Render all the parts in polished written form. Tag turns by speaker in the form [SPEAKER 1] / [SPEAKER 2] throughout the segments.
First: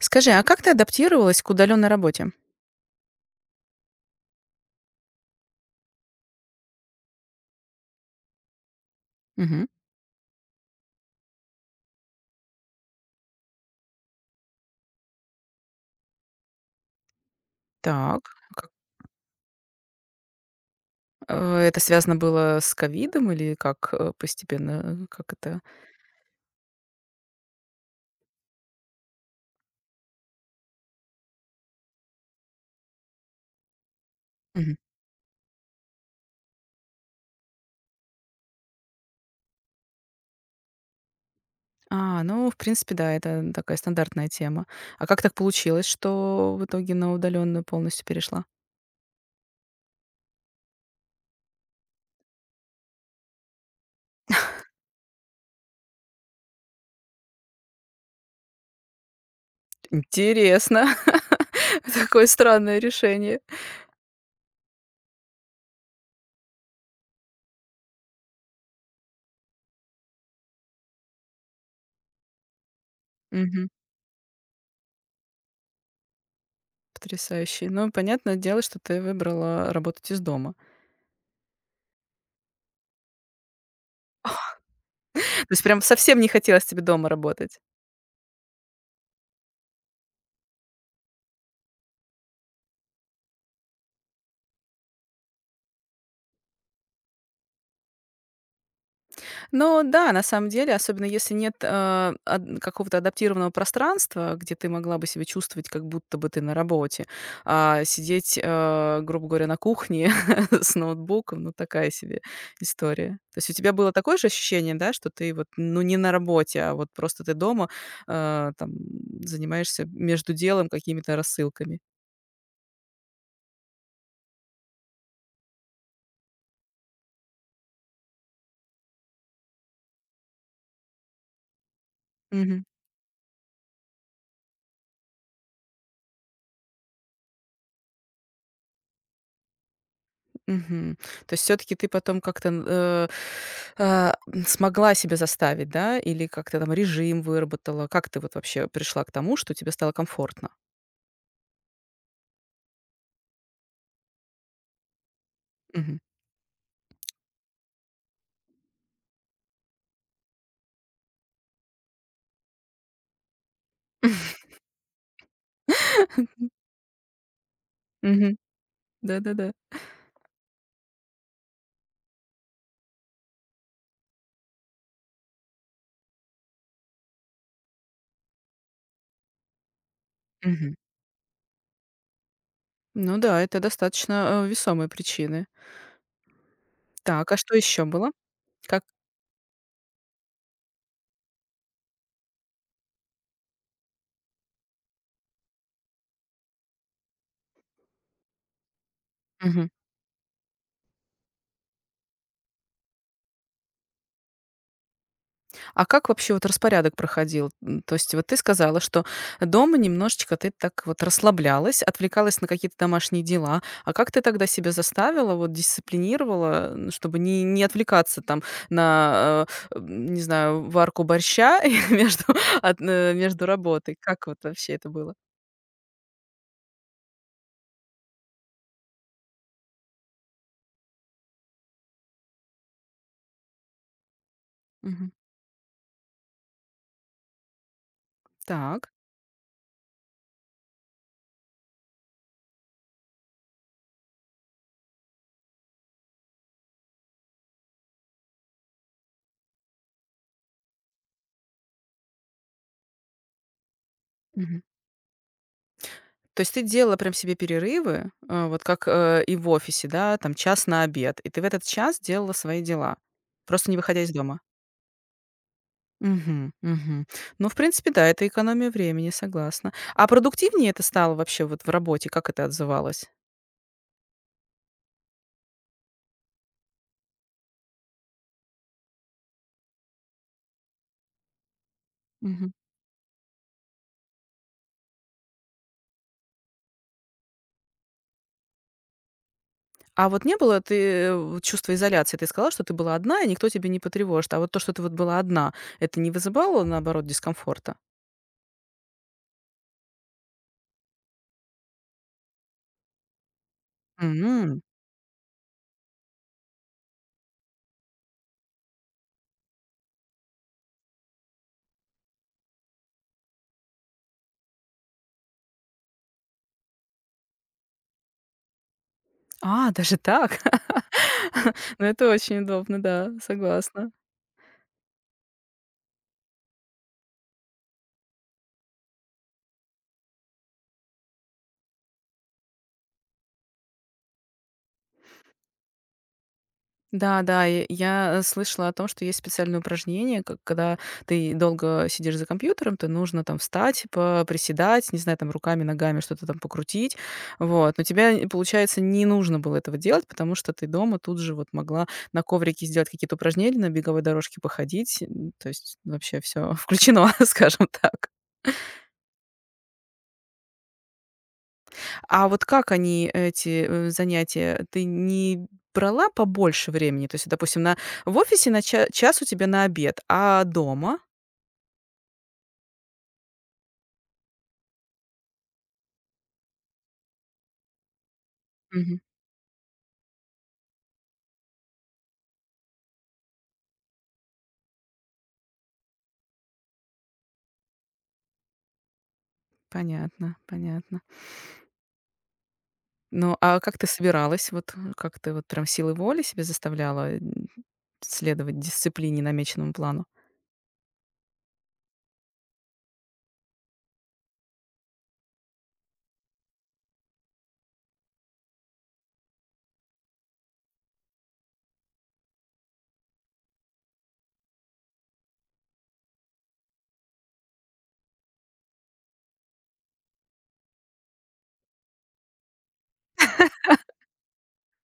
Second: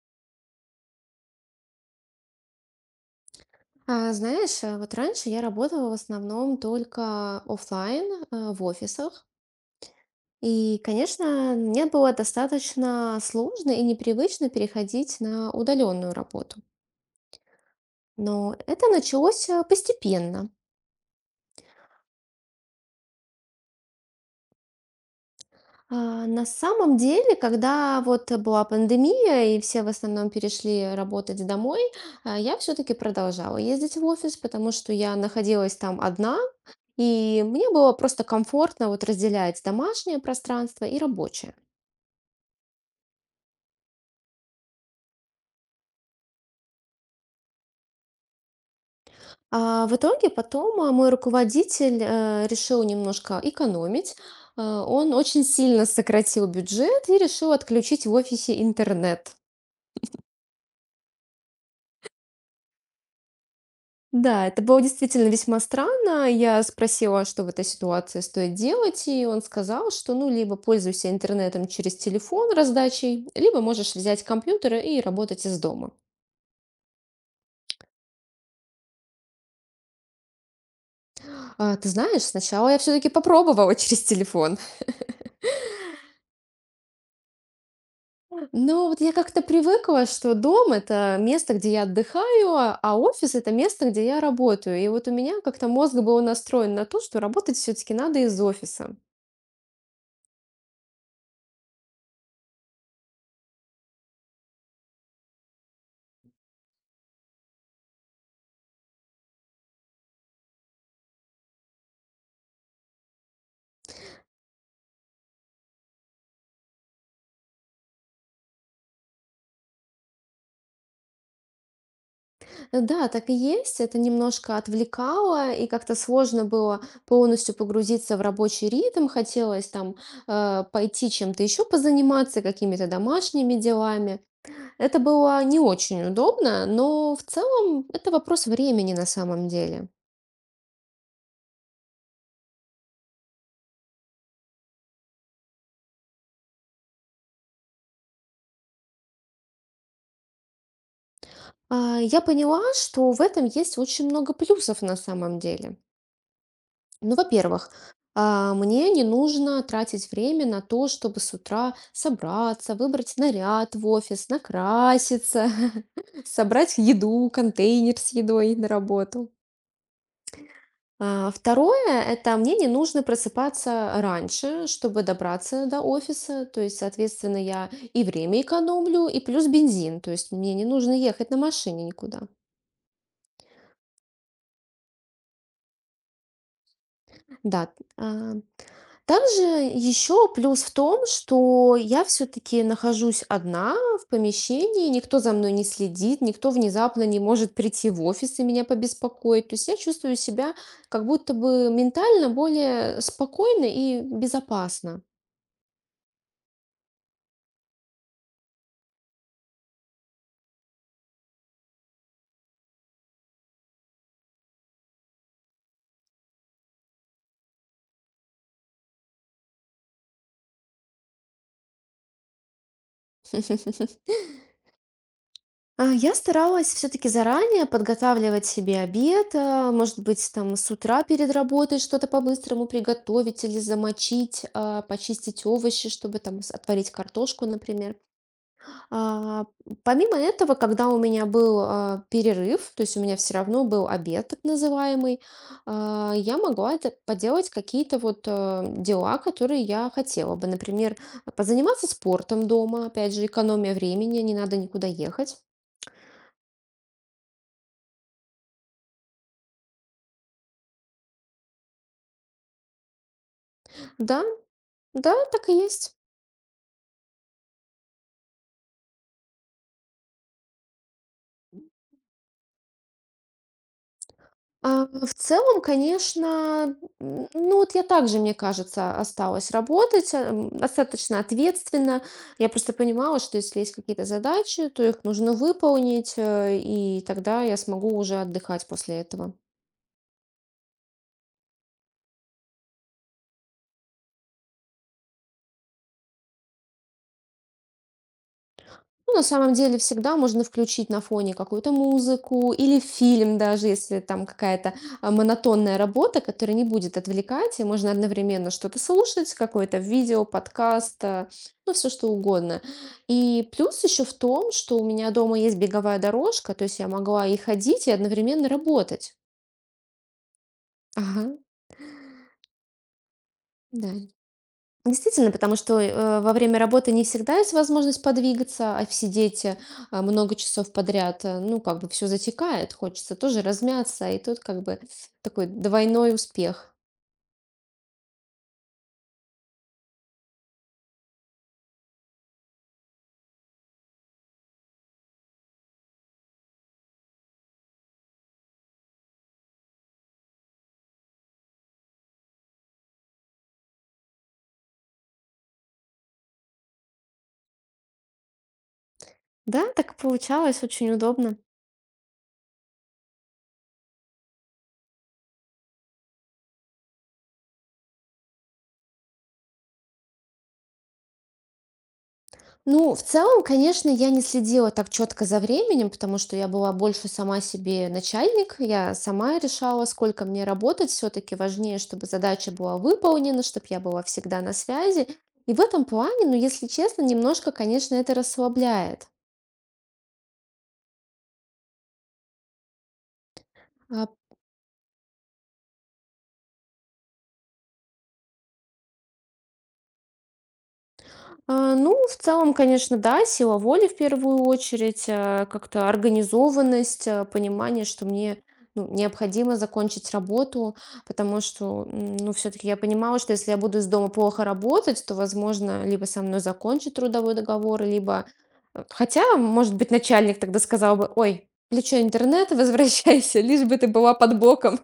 [SPEAKER 1] Скажи, а как ты адаптировалась к удаленной работе?
[SPEAKER 2] Вот раньше я работала в основном только оффлайн, в офисах.
[SPEAKER 1] Мгм.
[SPEAKER 2] И, конечно, мне было достаточно сложно и непривычно переходить на удаленную работу.
[SPEAKER 1] Так.
[SPEAKER 2] Но
[SPEAKER 1] Как,
[SPEAKER 2] это началось постепенно.
[SPEAKER 1] это связано было с ковидом, или как, постепенно, как это?
[SPEAKER 2] На самом деле, когда вот была пандемия и все в основном перешли работать домой, я все-таки продолжала ездить в офис, потому
[SPEAKER 1] Мгм.
[SPEAKER 2] что я находилась там одна. И мне было просто комфортно вот разделять домашнее пространство и рабочее.
[SPEAKER 1] Ну, в принципе, да, это такая стандартная тема. А как так получилось, что в итоге на удаленную полностью перешла?
[SPEAKER 2] А в итоге потом мой руководитель решил немножко экономить. Он очень сильно сократил бюджет и решил отключить в офисе интернет.
[SPEAKER 1] Интересно. Такое странное решение.
[SPEAKER 2] Да, это было действительно весьма странно. Я спросила, что в этой ситуации стоит делать, и он сказал, что ну либо пользуйся интернетом через телефон раздачей, либо
[SPEAKER 1] Мгм.
[SPEAKER 2] можешь взять компьютер и работать из дома.
[SPEAKER 1] Потрясающе. Ну, понятное дело, что ты выбрала работать из дома.
[SPEAKER 2] А, ты знаешь, сначала я все таки попробовала через телефон.
[SPEAKER 1] То есть прям совсем не хотелось тебе дома работать?
[SPEAKER 2] Но вот я как-то привыкла, что дом- это место, где я отдыхаю, а офис- это место, где я работаю. И вот у меня как-то мозг был настроен на то, что работать все таки надо из офиса.
[SPEAKER 1] Ну да, на самом деле, особенно если нет, а, ад какого-то адаптированного пространства, где ты могла бы себя чувствовать, как будто бы ты на работе. А сидеть, грубо говоря, на кухне с ноутбуком, ну, такая себе история. То есть у тебя было такое же ощущение, да, что ты вот, ну, не на работе, а вот просто ты дома, там, занимаешься между делом какими-то рассылками?
[SPEAKER 2] Да, так и есть. Это немножко отвлекало, и как-то сложно было полностью погрузиться в рабочий ритм. Хотелось там, пойти чем-то еще позаниматься, какими-то домашними делами. Это было не очень удобно, но в целом это вопрос времени на самом деле.
[SPEAKER 1] Мгм. То есть все таки ты потом как-то, н э, а, м, смогла себя заставить, да? Или как-то там режим выработала? Как ты вот вообще пришла к тому, что тебе стало комфортно?
[SPEAKER 2] Я поняла, что в этом есть очень много плюсов на самом деле.
[SPEAKER 1] Мгм.
[SPEAKER 2] Ну, во-первых, мне не нужно тратить время на то, чтобы с утра собраться, выбрать наряд в офис, накраситься, собрать еду, контейнер с
[SPEAKER 1] Мгм.
[SPEAKER 2] едой на работу.
[SPEAKER 1] Да-да-да.
[SPEAKER 2] Второе, это мне не нужно просыпаться раньше, чтобы добраться до офиса. То есть, соответственно, я и время экономлю, и плюс бензин. То есть мне не
[SPEAKER 1] Мгм.
[SPEAKER 2] нужно ехать на машине никуда.
[SPEAKER 1] Ну да, это достаточно, весомые причины. Так, а что
[SPEAKER 2] Да.
[SPEAKER 1] еще было?
[SPEAKER 2] а,
[SPEAKER 1] Как?
[SPEAKER 2] Также еще плюс в том, что я все-таки нахожусь одна в помещении, никто за мной не следит, никто внезапно не может прийти в офис и меня побеспокоить. То есть я чувствую себя как будто бы ментально более спокойно и безопасно.
[SPEAKER 1] А как вообще вот распорядок проходил? То есть вот ты сказала, что дома немножечко ты так вот расслаблялась, отвлекалась на какие-то домашние дела. А как ты тогда себя заставила, вот дисциплинировала, чтобы не отвлекаться там на, не знаю, варку борща и между работой? Как вот вообще это было?
[SPEAKER 2] Я старалась все-таки заранее подготавливать себе обед, может быть, там с утра перед работой что-то по-быстрому приготовить или замочить,
[SPEAKER 1] Мгм.
[SPEAKER 2] почистить овощи, чтобы там отварить картошку, например.
[SPEAKER 1] Так.
[SPEAKER 2] А, Помимо этого, когда у меня был перерыв, то есть у меня все равно был обед так называемый, я могла это поделать какие-то вот дела, которые я хотела бы. Например, позаниматься спортом дома, опять же, экономия времени, не надо
[SPEAKER 1] Мгм.
[SPEAKER 2] никуда ехать.
[SPEAKER 1] То есть ты делала прям себе перерывы, вот как и в офисе, да, там час на обед, и ты в этот час делала свои дела, просто не выходя из
[SPEAKER 2] Да,
[SPEAKER 1] дома.
[SPEAKER 2] Да, так и есть.
[SPEAKER 1] Мгм, мгм. Ну, в принципе, да, это экономия времени, согласна. А продуктивнее это стало вообще вот в работе? Как это отзывалось?
[SPEAKER 2] В целом, конечно, ну вот я также, мне кажется, осталась работать достаточно ответственно. Я
[SPEAKER 1] Мгм.
[SPEAKER 2] просто понимала, что если есть какие-то задачи, то их нужно выполнить, и тогда я смогу уже отдыхать после этого.
[SPEAKER 1] А вот не было вот чувства изоляции? Ты сказала, что ты была одна, и никто тебя не потревожит. А вот то, что ты вот была одна, это не вызывало, наоборот, дискомфорта?
[SPEAKER 2] Ну, на самом деле всегда можно включить на фоне какую-то музыку или фильм, даже если там
[SPEAKER 1] М.
[SPEAKER 2] какая-то монотонная работа, которая не будет отвлекать, и можно одновременно что-то слушать, какое-то видео, подкаст, ну, все что угодно. И плюс еще в том, что у меня дома есть беговая дорожка, то есть я могла и ходить, и одновременно работать.
[SPEAKER 1] А, даже так?
[SPEAKER 2] Ага,
[SPEAKER 1] Ну, это очень удобно, да, согласна.
[SPEAKER 2] да. Действительно, потому что, во время работы не всегда есть возможность подвигаться, а сидеть, много часов подряд, ну, как бы все затекает, хочется тоже размяться, и тут как бы такой двойной успех.
[SPEAKER 1] Да, да, и я, слышала о том, что есть специальные упражнения, как когда ты долго сидишь за компьютером, то нужно там встать, приседать, не знаю, там руками, ногами что-то там покрутить. Вот. Но тебе, получается, не нужно было этого делать, потому что ты дома тут же вот могла на коврике сделать какие-то упражнения, на беговой дорожке походить. То есть вообще все включено, скажем так.
[SPEAKER 2] Да, так получалось, очень удобно.
[SPEAKER 1] А вот как они, эти, занятия? Ты не брала побольше времени? То есть, допустим, на в офисе на ча час у тебя на обед, а дома?
[SPEAKER 2] Ну, в целом, конечно, я не следила так четко за временем, потому что я была больше сама себе начальник. Я
[SPEAKER 1] Мгм.
[SPEAKER 2] сама решала, сколько мне работать. Все-таки важнее, чтобы задача была выполнена, чтобы я была всегда на связи. И в этом плане, ну, если честно, немножко, конечно, это расслабляет.
[SPEAKER 1] Понятно, понятно. Ну, а как ты
[SPEAKER 2] А,
[SPEAKER 1] собиралась? Вот, как ты вот прям силой воли себе заставляла, следовать дисциплине, намеченному плану?
[SPEAKER 2] Ну, в целом, конечно, да, сила воли в первую очередь, как-то организованность, понимание, что мне ну, необходимо закончить работу, потому что, ну, все-таки я понимала, что если я буду из дома плохо работать, то, возможно, либо со мной закончат трудовой договор, либо... Хотя, может быть, начальник тогда сказал бы, ой, включай интернет, и возвращайся, лишь бы ты была под боком.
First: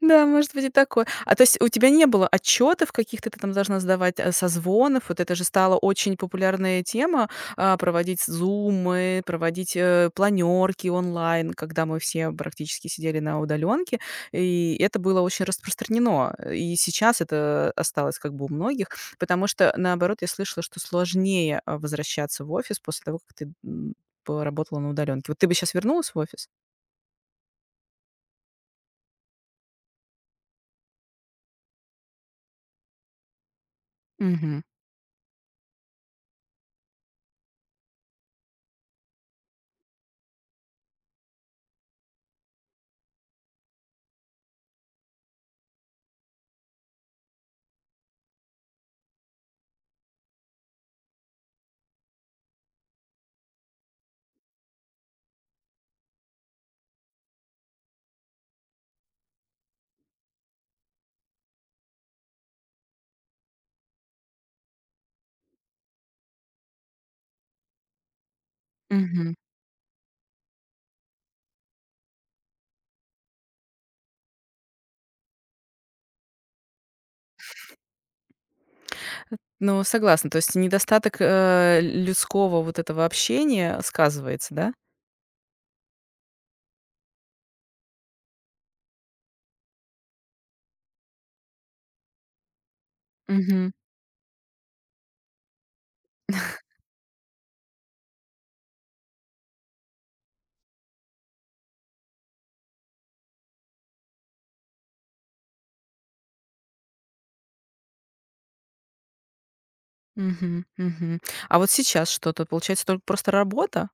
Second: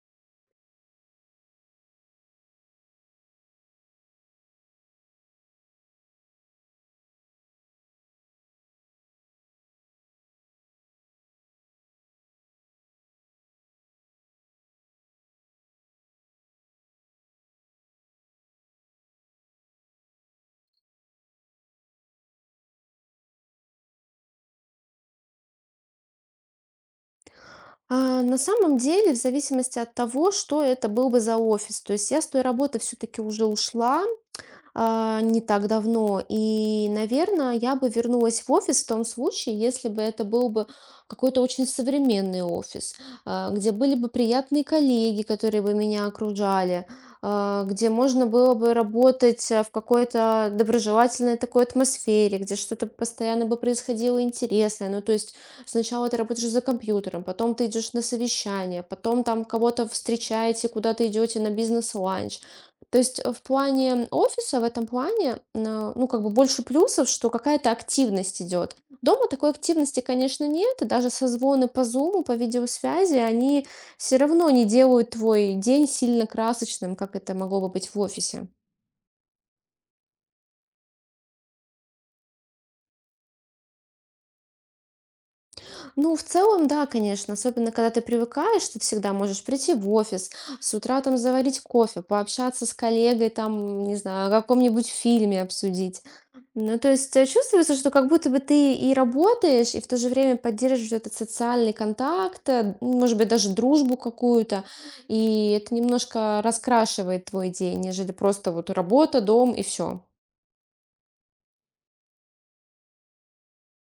[SPEAKER 1] Да, может быть и такое. А то есть у тебя не было отчетов каких-то, ты там должна сдавать, созвонов? Вот это же стала очень популярная тема, проводить зумы, проводить, планерки онлайн, когда мы все практически сидели на удаленке, и это было очень распространено. И сейчас это осталось как бы у многих, потому что, наоборот, я слышала, что сложнее, возвращаться в офис после того, как поработала на удаленке. Вот ты бы сейчас вернулась в офис?
[SPEAKER 2] На самом деле, в зависимости от того, что это был бы за офис. То есть я с той работы все-таки уже ушла,
[SPEAKER 1] Мгм.
[SPEAKER 2] не так давно. И, наверное, я бы вернулась в офис в том случае, если бы это был бы какой-то очень современный офис, где были бы приятные коллеги, которые бы меня окружали, где можно было бы работать в какой-то доброжелательной такой атмосфере, где что-то постоянно бы происходило интересное. Ну, то есть сначала ты работаешь за компьютером, потом ты идешь на совещание, потом там кого-то встречаете, куда-то идете на бизнес-ланч. То есть, в плане офиса, в этом плане, ну, как бы больше плюсов, что какая-то активность идет. Дома такой активности, конечно, нет, и даже созвоны по Zoom, по видеосвязи, они все равно не делают твой день сильно красочным, как это могло бы быть в офисе.
[SPEAKER 1] Ну, согласна. То есть недостаток, людского вот этого общения сказывается, да?
[SPEAKER 2] Ну, в целом, да, конечно. Особенно, когда ты привыкаешь, ты всегда можешь прийти в офис, с утра там заварить кофе, пообщаться с коллегой,
[SPEAKER 1] Мгм.
[SPEAKER 2] там, не знаю, о каком-нибудь фильме обсудить. Ну, то есть чувствуется, что как будто бы ты и работаешь, и в то же время поддерживаешь этот социальный контакт, может быть, даже дружбу какую-то, и это немножко раскрашивает твой день, нежели просто вот работа, дом и все.
[SPEAKER 1] Мгм. Мгм. А вот сейчас что-то, получается, только просто работа?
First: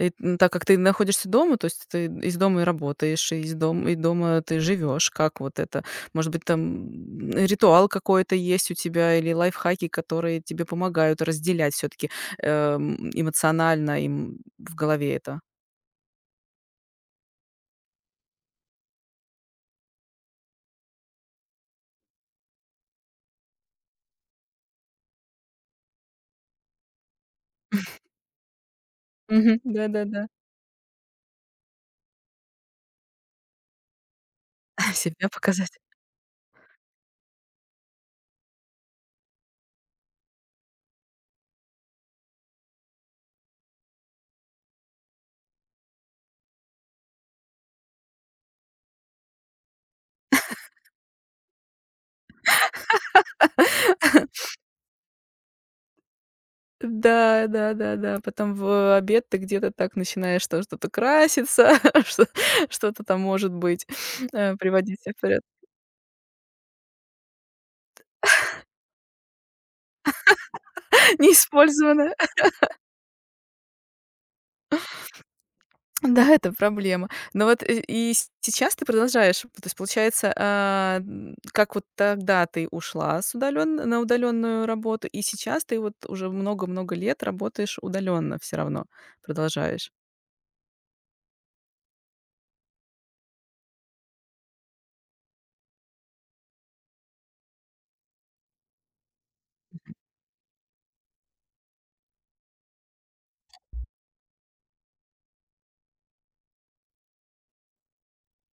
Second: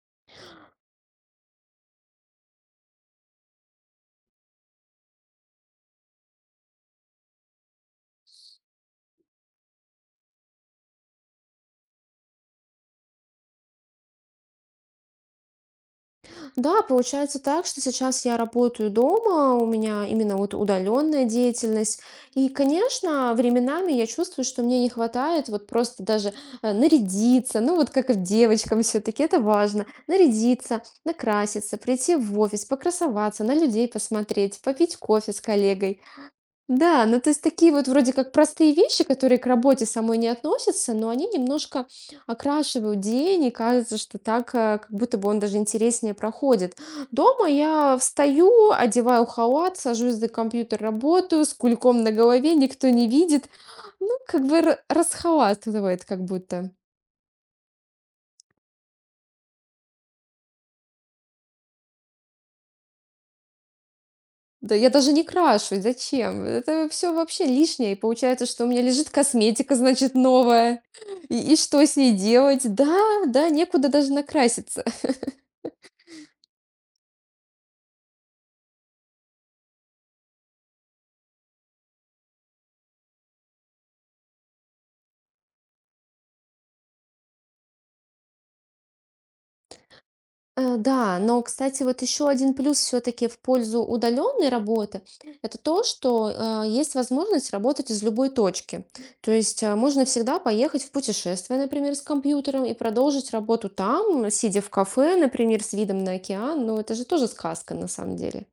[SPEAKER 1] Так как ты находишься дома, то есть ты из дома и работаешь, и из дома и дома ты живешь. Как вот это? Может быть, там, ритуал какой-то есть у тебя или лайфхаки, которые тебе помогают разделять все таки эмоционально им в голове это?
[SPEAKER 2] Да, получается так, что сейчас я работаю дома, у меня именно вот удаленная деятельность. И, конечно, временами я чувствую, что мне не хватает вот просто даже нарядиться, ну вот как и девочкам все-таки это
[SPEAKER 1] Мгм.
[SPEAKER 2] важно,
[SPEAKER 1] Да-да-да.
[SPEAKER 2] нарядиться, накраситься, прийти в офис, покрасоваться, на людей посмотреть, попить
[SPEAKER 1] Себя
[SPEAKER 2] кофе с
[SPEAKER 1] показать.
[SPEAKER 2] коллегой. Да, ну то есть такие вот вроде как простые вещи, которые к работе самой не относятся, но они немножко окрашивают день, и кажется, что так как будто бы он даже интереснее проходит. Дома я встаю, одеваю халат, сажусь за компьютер, работаю, с кульком на голове, никто не видит. Ну, как бы расхалатывает как будто.
[SPEAKER 1] Да, да, да, да. Потом в обед ты где-то так начинаешь там что-то краситься, что что-то там может быть,
[SPEAKER 2] Да я
[SPEAKER 1] приводить
[SPEAKER 2] даже
[SPEAKER 1] себя в
[SPEAKER 2] не
[SPEAKER 1] порядок.
[SPEAKER 2] крашу. Зачем? Это все вообще лишнее. И получается, что у меня лежит косметика, значит, новая. И что с ней
[SPEAKER 1] Неиспользованное.
[SPEAKER 2] делать? Да, да, некуда даже накраситься.
[SPEAKER 1] Да, это проблема. Но вот и с сейчас ты продолжаешь. То есть получается, а, н как вот тогда ты ушла с удален на удаленную работу, и сейчас ты вот уже много-много лет работаешь удаленно все равно, продолжаешь?
[SPEAKER 2] Да, но, кстати, вот еще один плюс все-таки в пользу удаленной работы, это то, что есть возможность работать из любой точки. То есть можно всегда поехать в путешествие, например, с компьютером и продолжить работу там, сидя в кафе, например, с видом на океан. Ну, это же тоже сказка на самом деле.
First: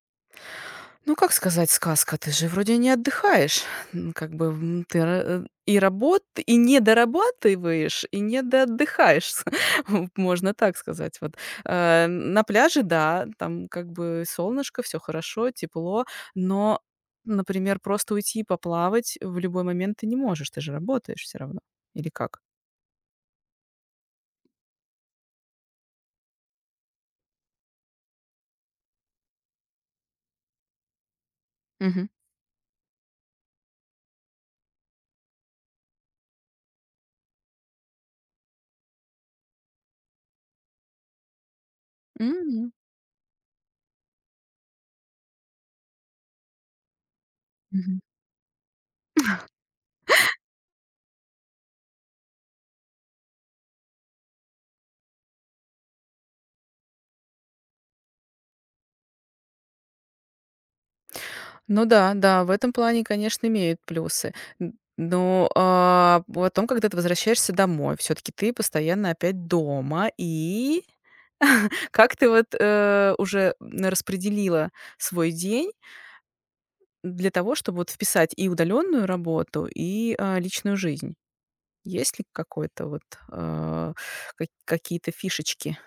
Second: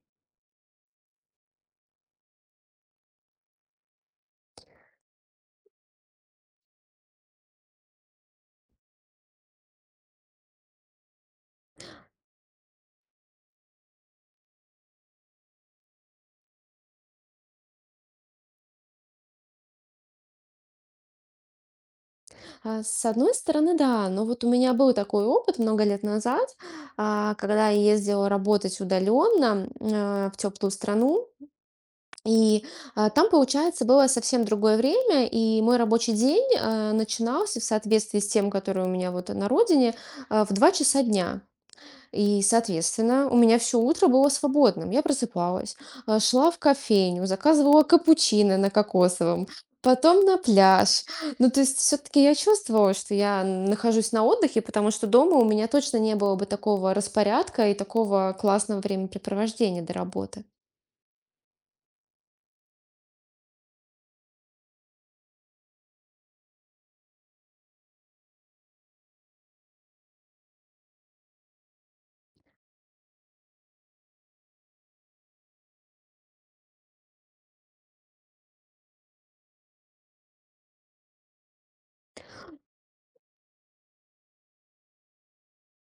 [SPEAKER 1] Ну, как сказать сказка? Ты же вроде не отдыхаешь. Как бы, ты ра э, и работ и не дорабатываешь, и не доотдыхаешь. Вот можно так сказать. Вот, на пляже, да, там как бы солнышко, все хорошо, тепло, но, например, просто уйти и поплавать в любой момент ты не можешь, ты же работаешь все равно. Или как?
[SPEAKER 2] С одной стороны, да, но вот у меня был такой опыт много лет назад, когда я ездила работать удаленно в теплую страну.
[SPEAKER 1] Мгм.
[SPEAKER 2] И, там, получается, было совсем другое время, и мой рабочий день, начинался в соответствии с тем, который у меня вот на родине, в 2 часа дня. И,
[SPEAKER 1] М.
[SPEAKER 2] соответственно, у меня все утро было свободным. Я просыпалась, шла в кофейню, заказывала
[SPEAKER 1] Мгм.
[SPEAKER 2] капучино на кокосовом, потом на пляж. Ну, то есть все таки я чувствовала, что я нахожусь на отдыхе, потому что дома у меня точно не было бы такого распорядка и такого классного времяпрепровождения до работы.
[SPEAKER 1] Ну да, да, в этом плане, конечно, имеют плюсы. Н но, а, потом, когда ты возвращаешься домой, все таки ты постоянно опять дома. И как ты вот, уже, распределила свой день для того, чтобы вот вписать и удаленную работу, и, личную жизнь? Есть ли какой-то вот, а, ка какие-то фишечки,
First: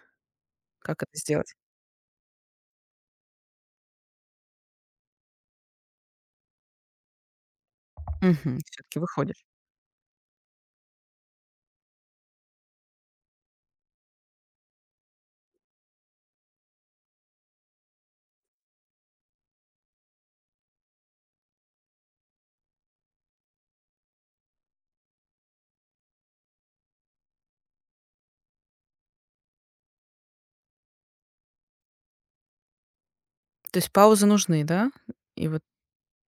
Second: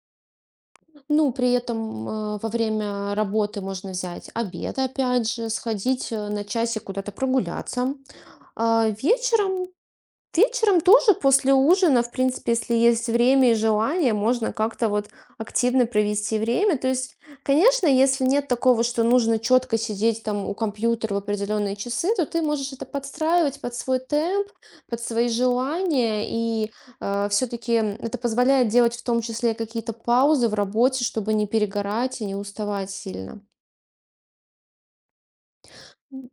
[SPEAKER 1] как это
[SPEAKER 2] Ну, при
[SPEAKER 1] сделать?
[SPEAKER 2] этом во время работы можно взять обед, опять же, сходить на часик куда-то прогуляться.
[SPEAKER 1] Все
[SPEAKER 2] А
[SPEAKER 1] таки выходишь.
[SPEAKER 2] вечером Вечером тоже после ужина, в принципе, если есть время и желание, можно как-то вот активно провести время. То есть, конечно, если нет такого, что нужно четко сидеть там у компьютера в определенные часы, то ты можешь это подстраивать под свой темп, под свои желания. И все-таки это позволяет делать в том числе какие-то паузы в работе, чтобы не перегорать и не уставать сильно.
[SPEAKER 1] То есть паузы нужны, да? И вот.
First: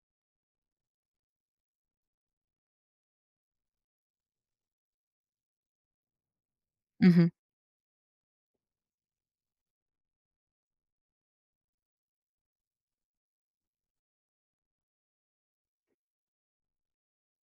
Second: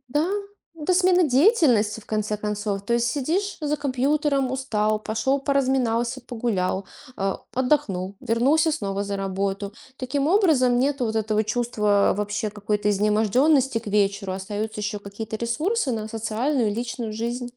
[SPEAKER 2] Да, это смена деятельности, в конце концов. То есть сидишь за компьютером, устал, пошел, поразминался, погулял, отдохнул, вернулся снова за работу. Таким образом, нет вот этого чувства вообще какой-то изнеможденности к вечеру. Остаются еще какие-то ресурсы на социальную и личную жизнь.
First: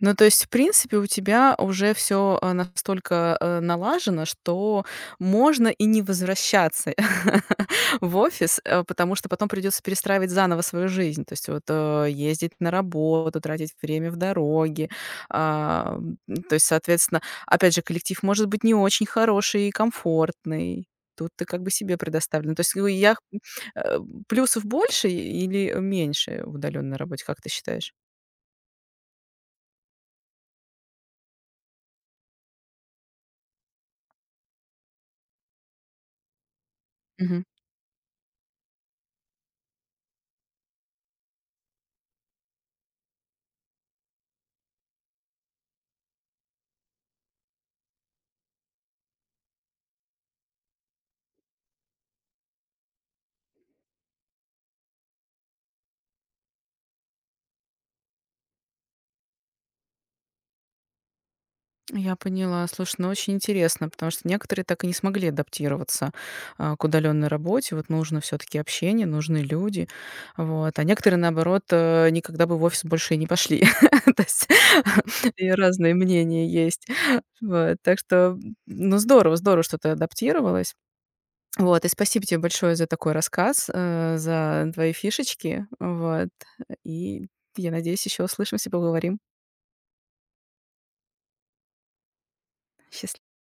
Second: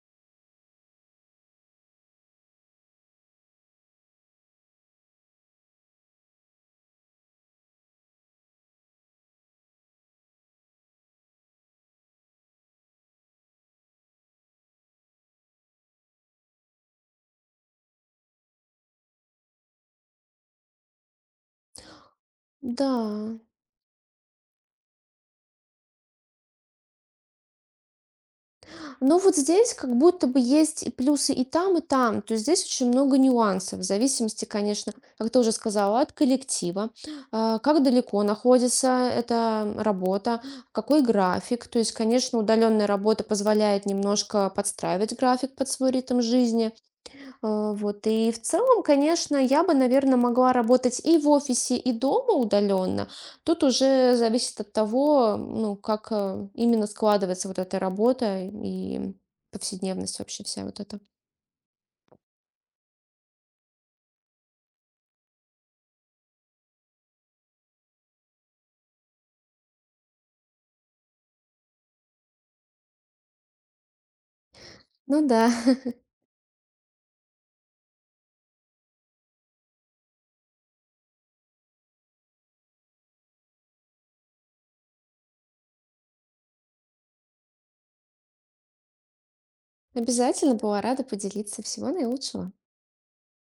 [SPEAKER 1] Ну, то есть, в принципе, у тебя уже все настолько, налажено, что можно и не возвращаться в офис, потому что потом придется перестраивать заново свою жизнь. То есть вот, ездить на работу, тратить время в дороге. А, м, То есть, соответственно, опять же, коллектив может быть не очень хороший и комфортный. Тут ты как бы себе предоставлен. То есть, ну,
[SPEAKER 2] Да.
[SPEAKER 1] э, плюсов больше или меньше в удалённой работе, как ты считаешь?
[SPEAKER 2] Ну, вот здесь как будто бы есть и плюсы и там, и там. То есть здесь очень много нюансов, в зависимости, конечно, как ты уже сказала, от коллектива, как далеко находится эта работа, какой график. То есть, конечно, удаленная работа позволяет немножко подстраивать график под свой ритм жизни. Вот. И в целом, конечно, я бы, наверное, могла работать и в офисе, и дома удаленно. Тут уже зависит от того, ну, как именно складывается вот эта работа и повседневность вообще вся вот эта.
[SPEAKER 1] Я поняла. Слушай, ну очень интересно, потому что некоторые так и не смогли адаптироваться, к удаленной работе. Вот нужно все таки общение, нужны люди. Вот. А некоторые, наоборот, никогда бы в офис больше и не пошли. То есть
[SPEAKER 2] Ну да,
[SPEAKER 1] и разные мнения есть. Вот. Так что, ну, здорово, здорово, что ты адаптировалась. Вот. И спасибо тебе большое за такой рассказ, за твои фишечки. Вот. И я надеюсь, еще услышимся, поговорим.
[SPEAKER 2] обязательно была рада поделиться. Всего наилучшего.
[SPEAKER 1] Счастливо.